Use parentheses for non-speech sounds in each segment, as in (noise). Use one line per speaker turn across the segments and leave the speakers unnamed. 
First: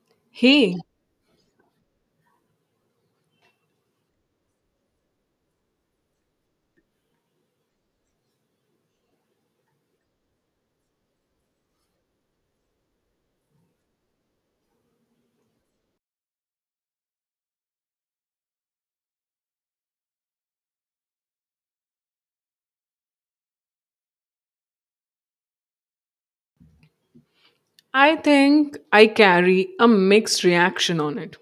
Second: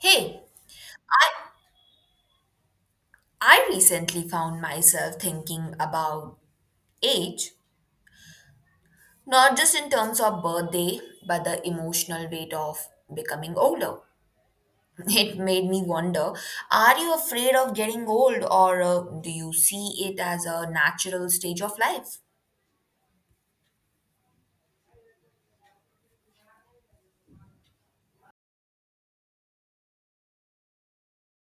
Hey,
Hey,
I I recently found myself thinking about age, not just in terms of birthday, but the emotional weight of becoming older. (laughs) It made me wonder, are you afraid of getting old or do you see it as a natural stage of life?
I think I carry a mixed reaction on it.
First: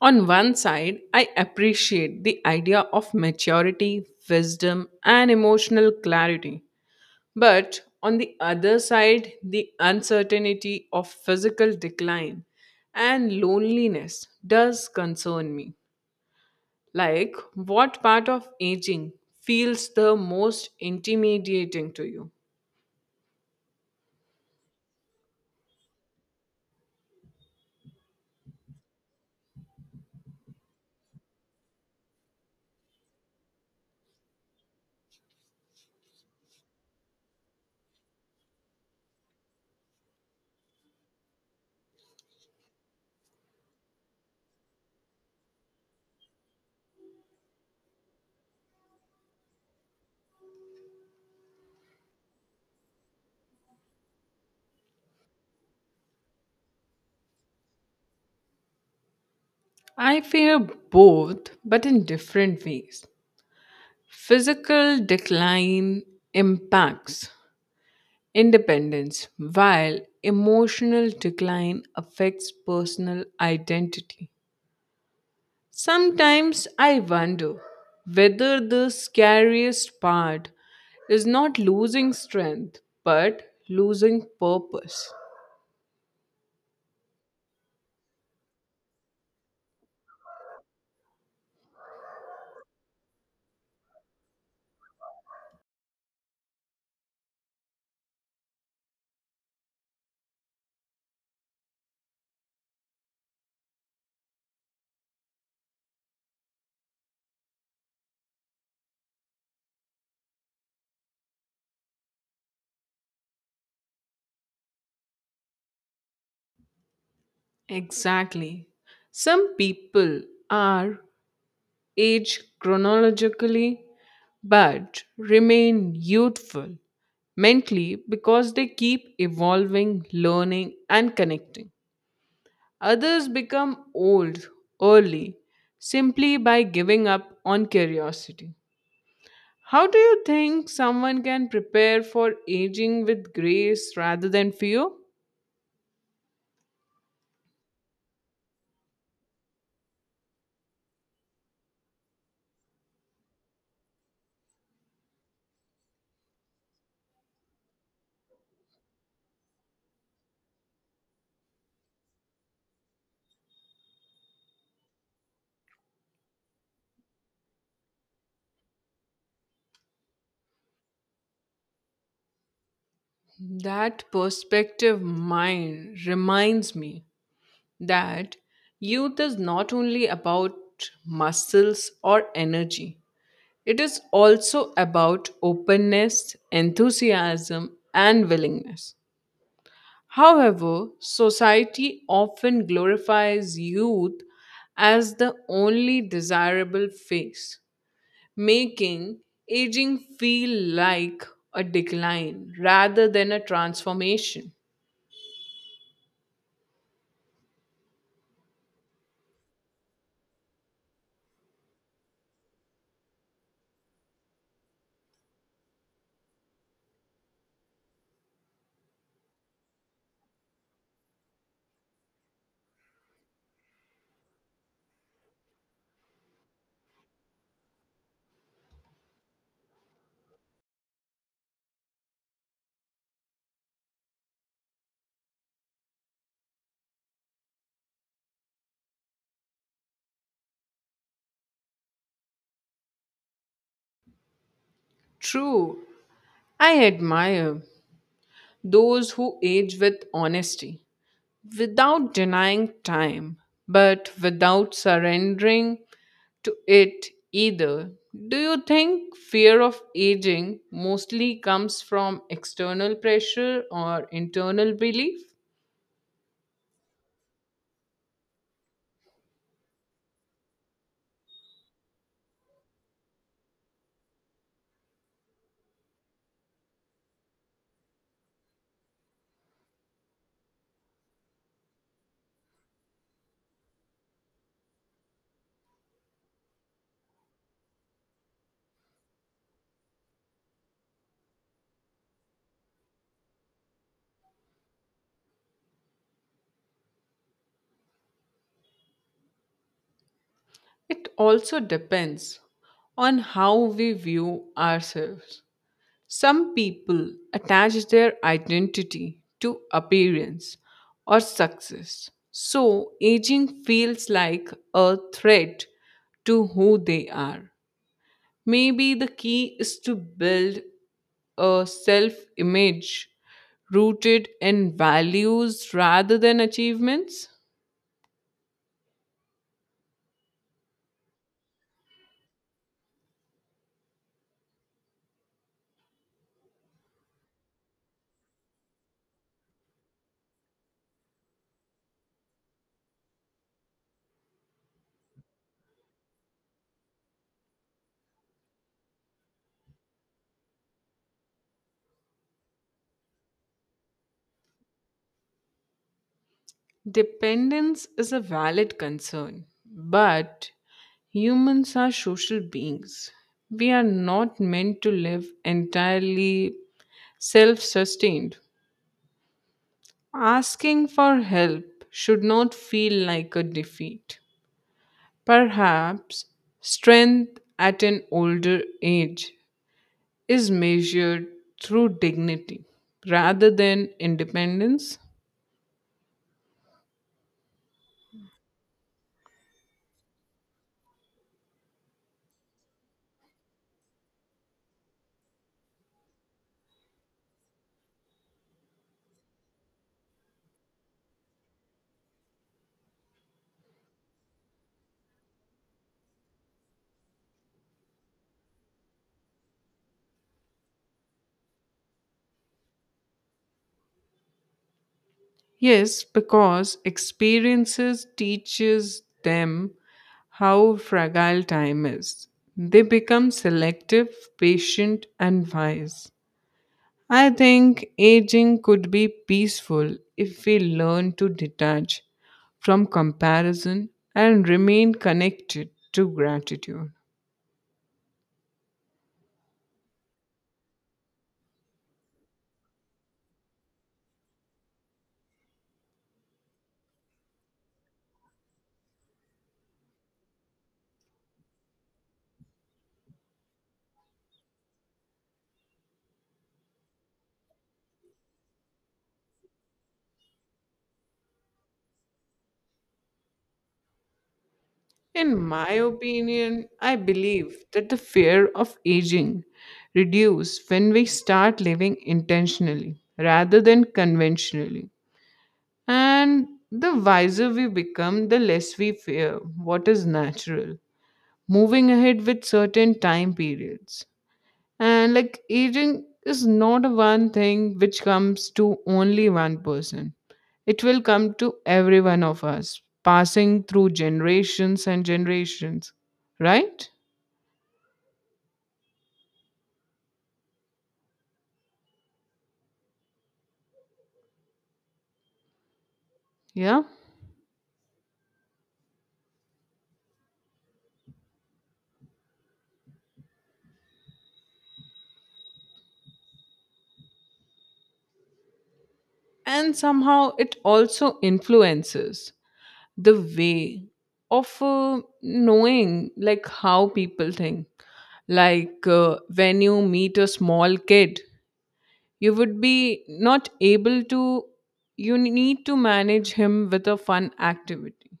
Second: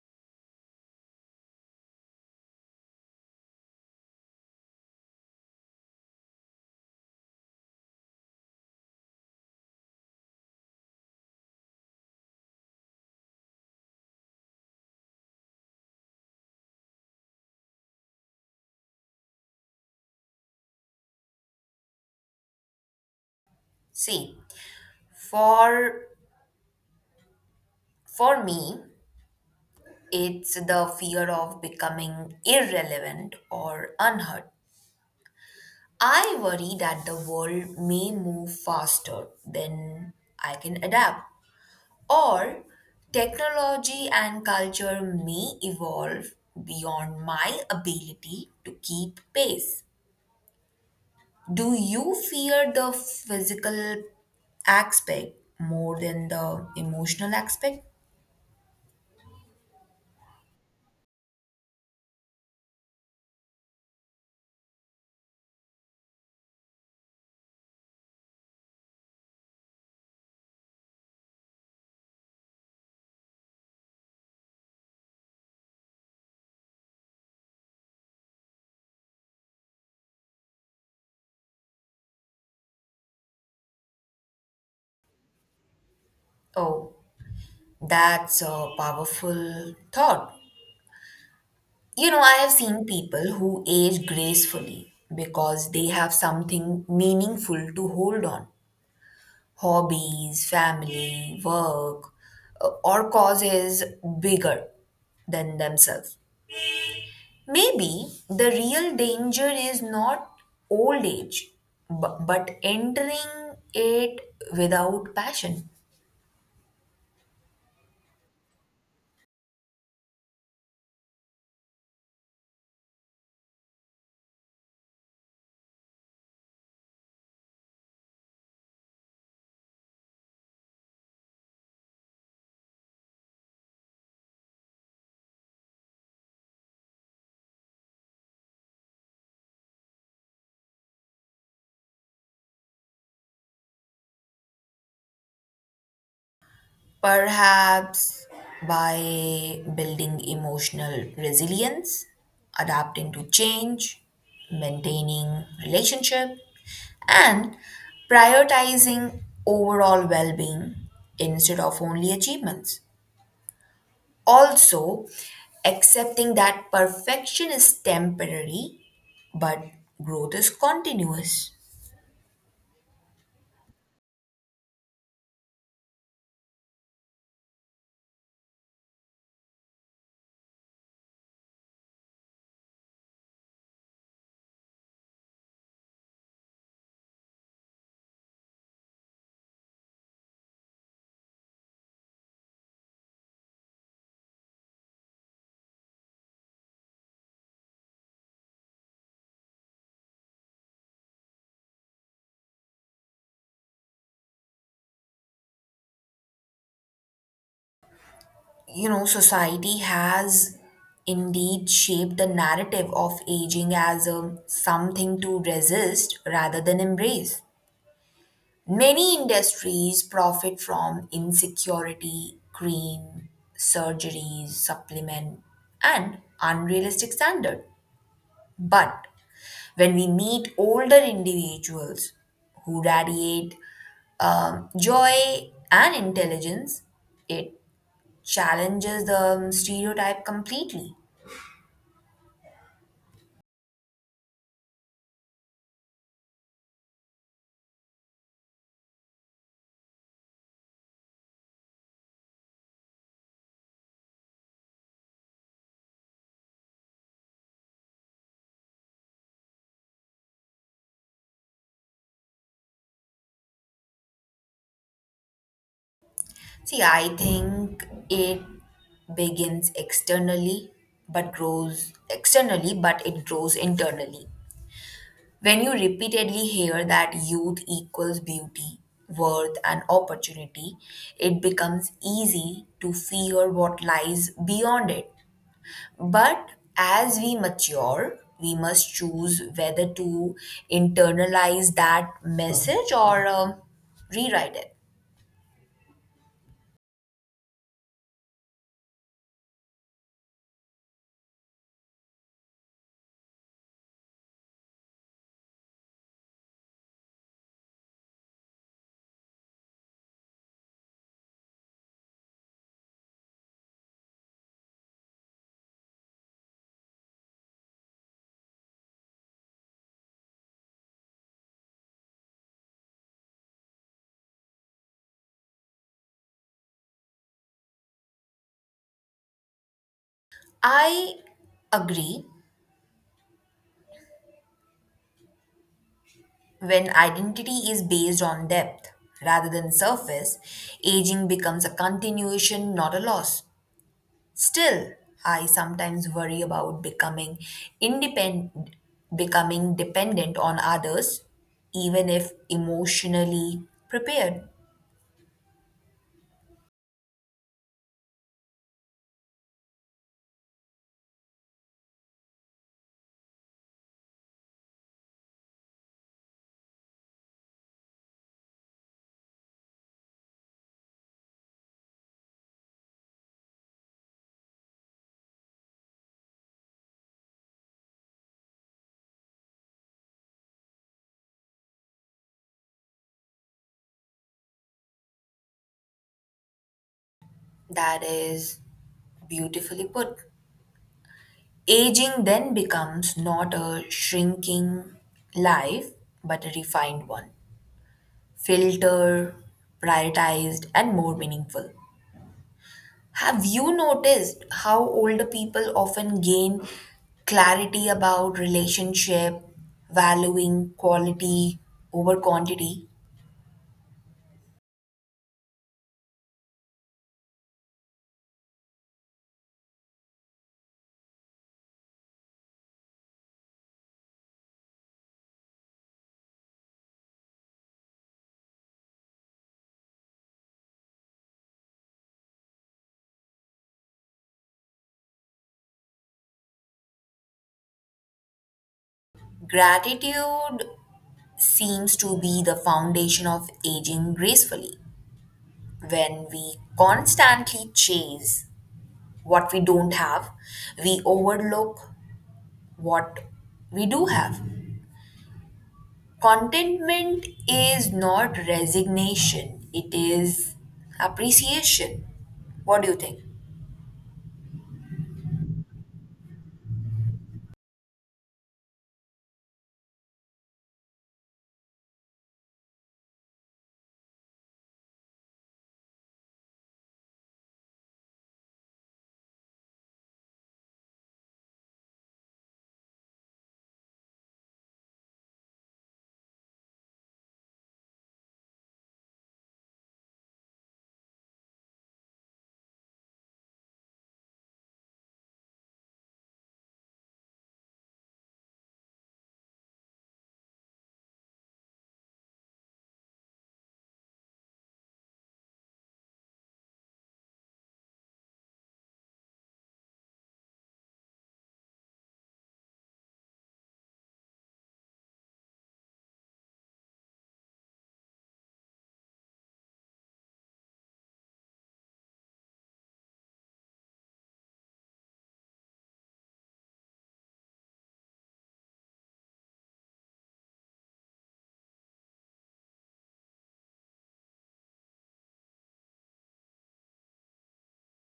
On one side, I appreciate the idea of maturity, wisdom, and emotional clarity. But on the other side, the uncertainty of physical decline and loneliness does concern me. Like, what part of aging feels the most intimidating to you?
See, for for me, it's the fear of becoming irrelevant or unheard. I worry that the world may move faster than I can adapt, or technology and culture may evolve beyond my ability to keep pace. Do you fear the physical aspect more than the emotional aspect?
I fear both, but in different ways. Physical decline impacts independence, while emotional decline affects personal identity. Sometimes I wonder whether the scariest part is not losing strength, but losing purpose.
Oh, that's a powerful thought. You know, I have seen people who age gracefully because they have something meaningful to hold on: hobbies, family, work, or causes bigger than themselves. Maybe the real danger is not old age, but entering it without passion.
Exactly. Some people are aged chronologically but remain youthful mentally because they keep evolving, learning, and connecting. Others become old early simply by giving up on curiosity. How do you think someone can prepare for aging with grace rather than fear?
Perhaps by building emotional resilience, adapting to change, maintaining relationship, and prioritizing overall well being instead of only achievements. Also, accepting that perfection is temporary but growth is continuous.
That perspective mine reminds me that youth is not only about muscles or energy, it is also about openness, enthusiasm, and willingness. However, society often glorifies youth as the only desirable phase, making aging feel like a decline rather than a transformation.
You know, society has indeed shaped the narrative of aging as a something to resist rather than embrace. Many industries profit from insecurity, cream, surgeries, supplement, and unrealistic standard. But when we meet older individuals who radiate joy and intelligence, it challenges the stereotype completely.
True, I admire those who age with honesty, without denying time, but without surrendering to it either. Do you think fear of aging mostly comes from external pressure or internal belief?
See, I think it begins externally, but it grows internally. When you repeatedly hear that youth equals beauty, worth, and opportunity, it becomes easy to fear what lies beyond it. But as we mature, we must choose whether to internalize that message or rewrite it.
It also depends on how we view ourselves. Some people attach their identity to appearance or success. So, aging feels like a threat to who they are. Maybe the key is to build a self image rooted in values rather than achievements?
I agree when identity is based on depth rather than surface, aging becomes a continuation, not a loss. Still, I sometimes worry about independent becoming dependent on others even if emotionally prepared.
Dependence is a valid concern, but humans are social beings. We are not meant to live entirely self sustained. Asking for help should not feel like a defeat. Perhaps strength at an older age is measured through dignity rather than independence?
That is beautifully put. Aging then becomes not a shrinking life but a refined one. Filter, prioritized, and more meaningful. Have you noticed how older people often gain clarity about relationship, valuing quality over quantity?
Yes, because experiences teaches them how fragile time is. They become selective, patient and wise. I think aging could be peaceful if we learn to detach from comparison and remain connected to gratitude.
Gratitude seems to be the foundation of aging gracefully. When we constantly chase what we don't have, we overlook what we do have. Contentment is not resignation, it is appreciation. What do you think?
In my opinion, I believe that the fear of aging reduces when we start living intentionally rather than conventionally. And the wiser we become, the less we fear what is natural, moving ahead with certain time periods. And like aging is not a one thing which comes to only one person. It will come to every one of us, passing through generations and generations, right? Yeah. And somehow it also influences the way of knowing like how people think. Like when you meet a small kid you would be not able to you need to manage him with a fun activity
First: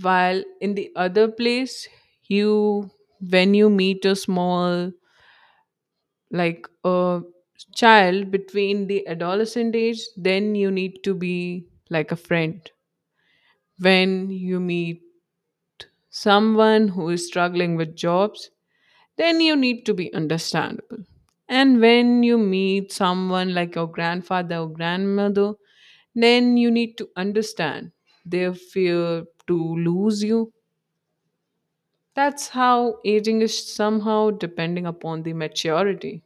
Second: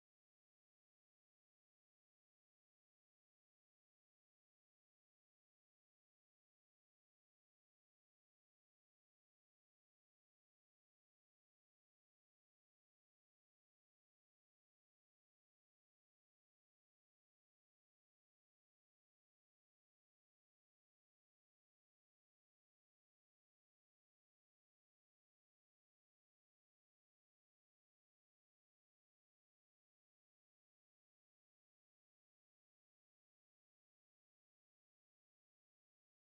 while in the other place you when you meet a small like a child between the adolescent age then you need to be like a friend when you meet someone who is struggling with jobs then you need to be understandable. And when you meet someone like your grandfather or grandmother, then you need to understand their fear to lose you. That's how aging is somehow depending upon the maturity.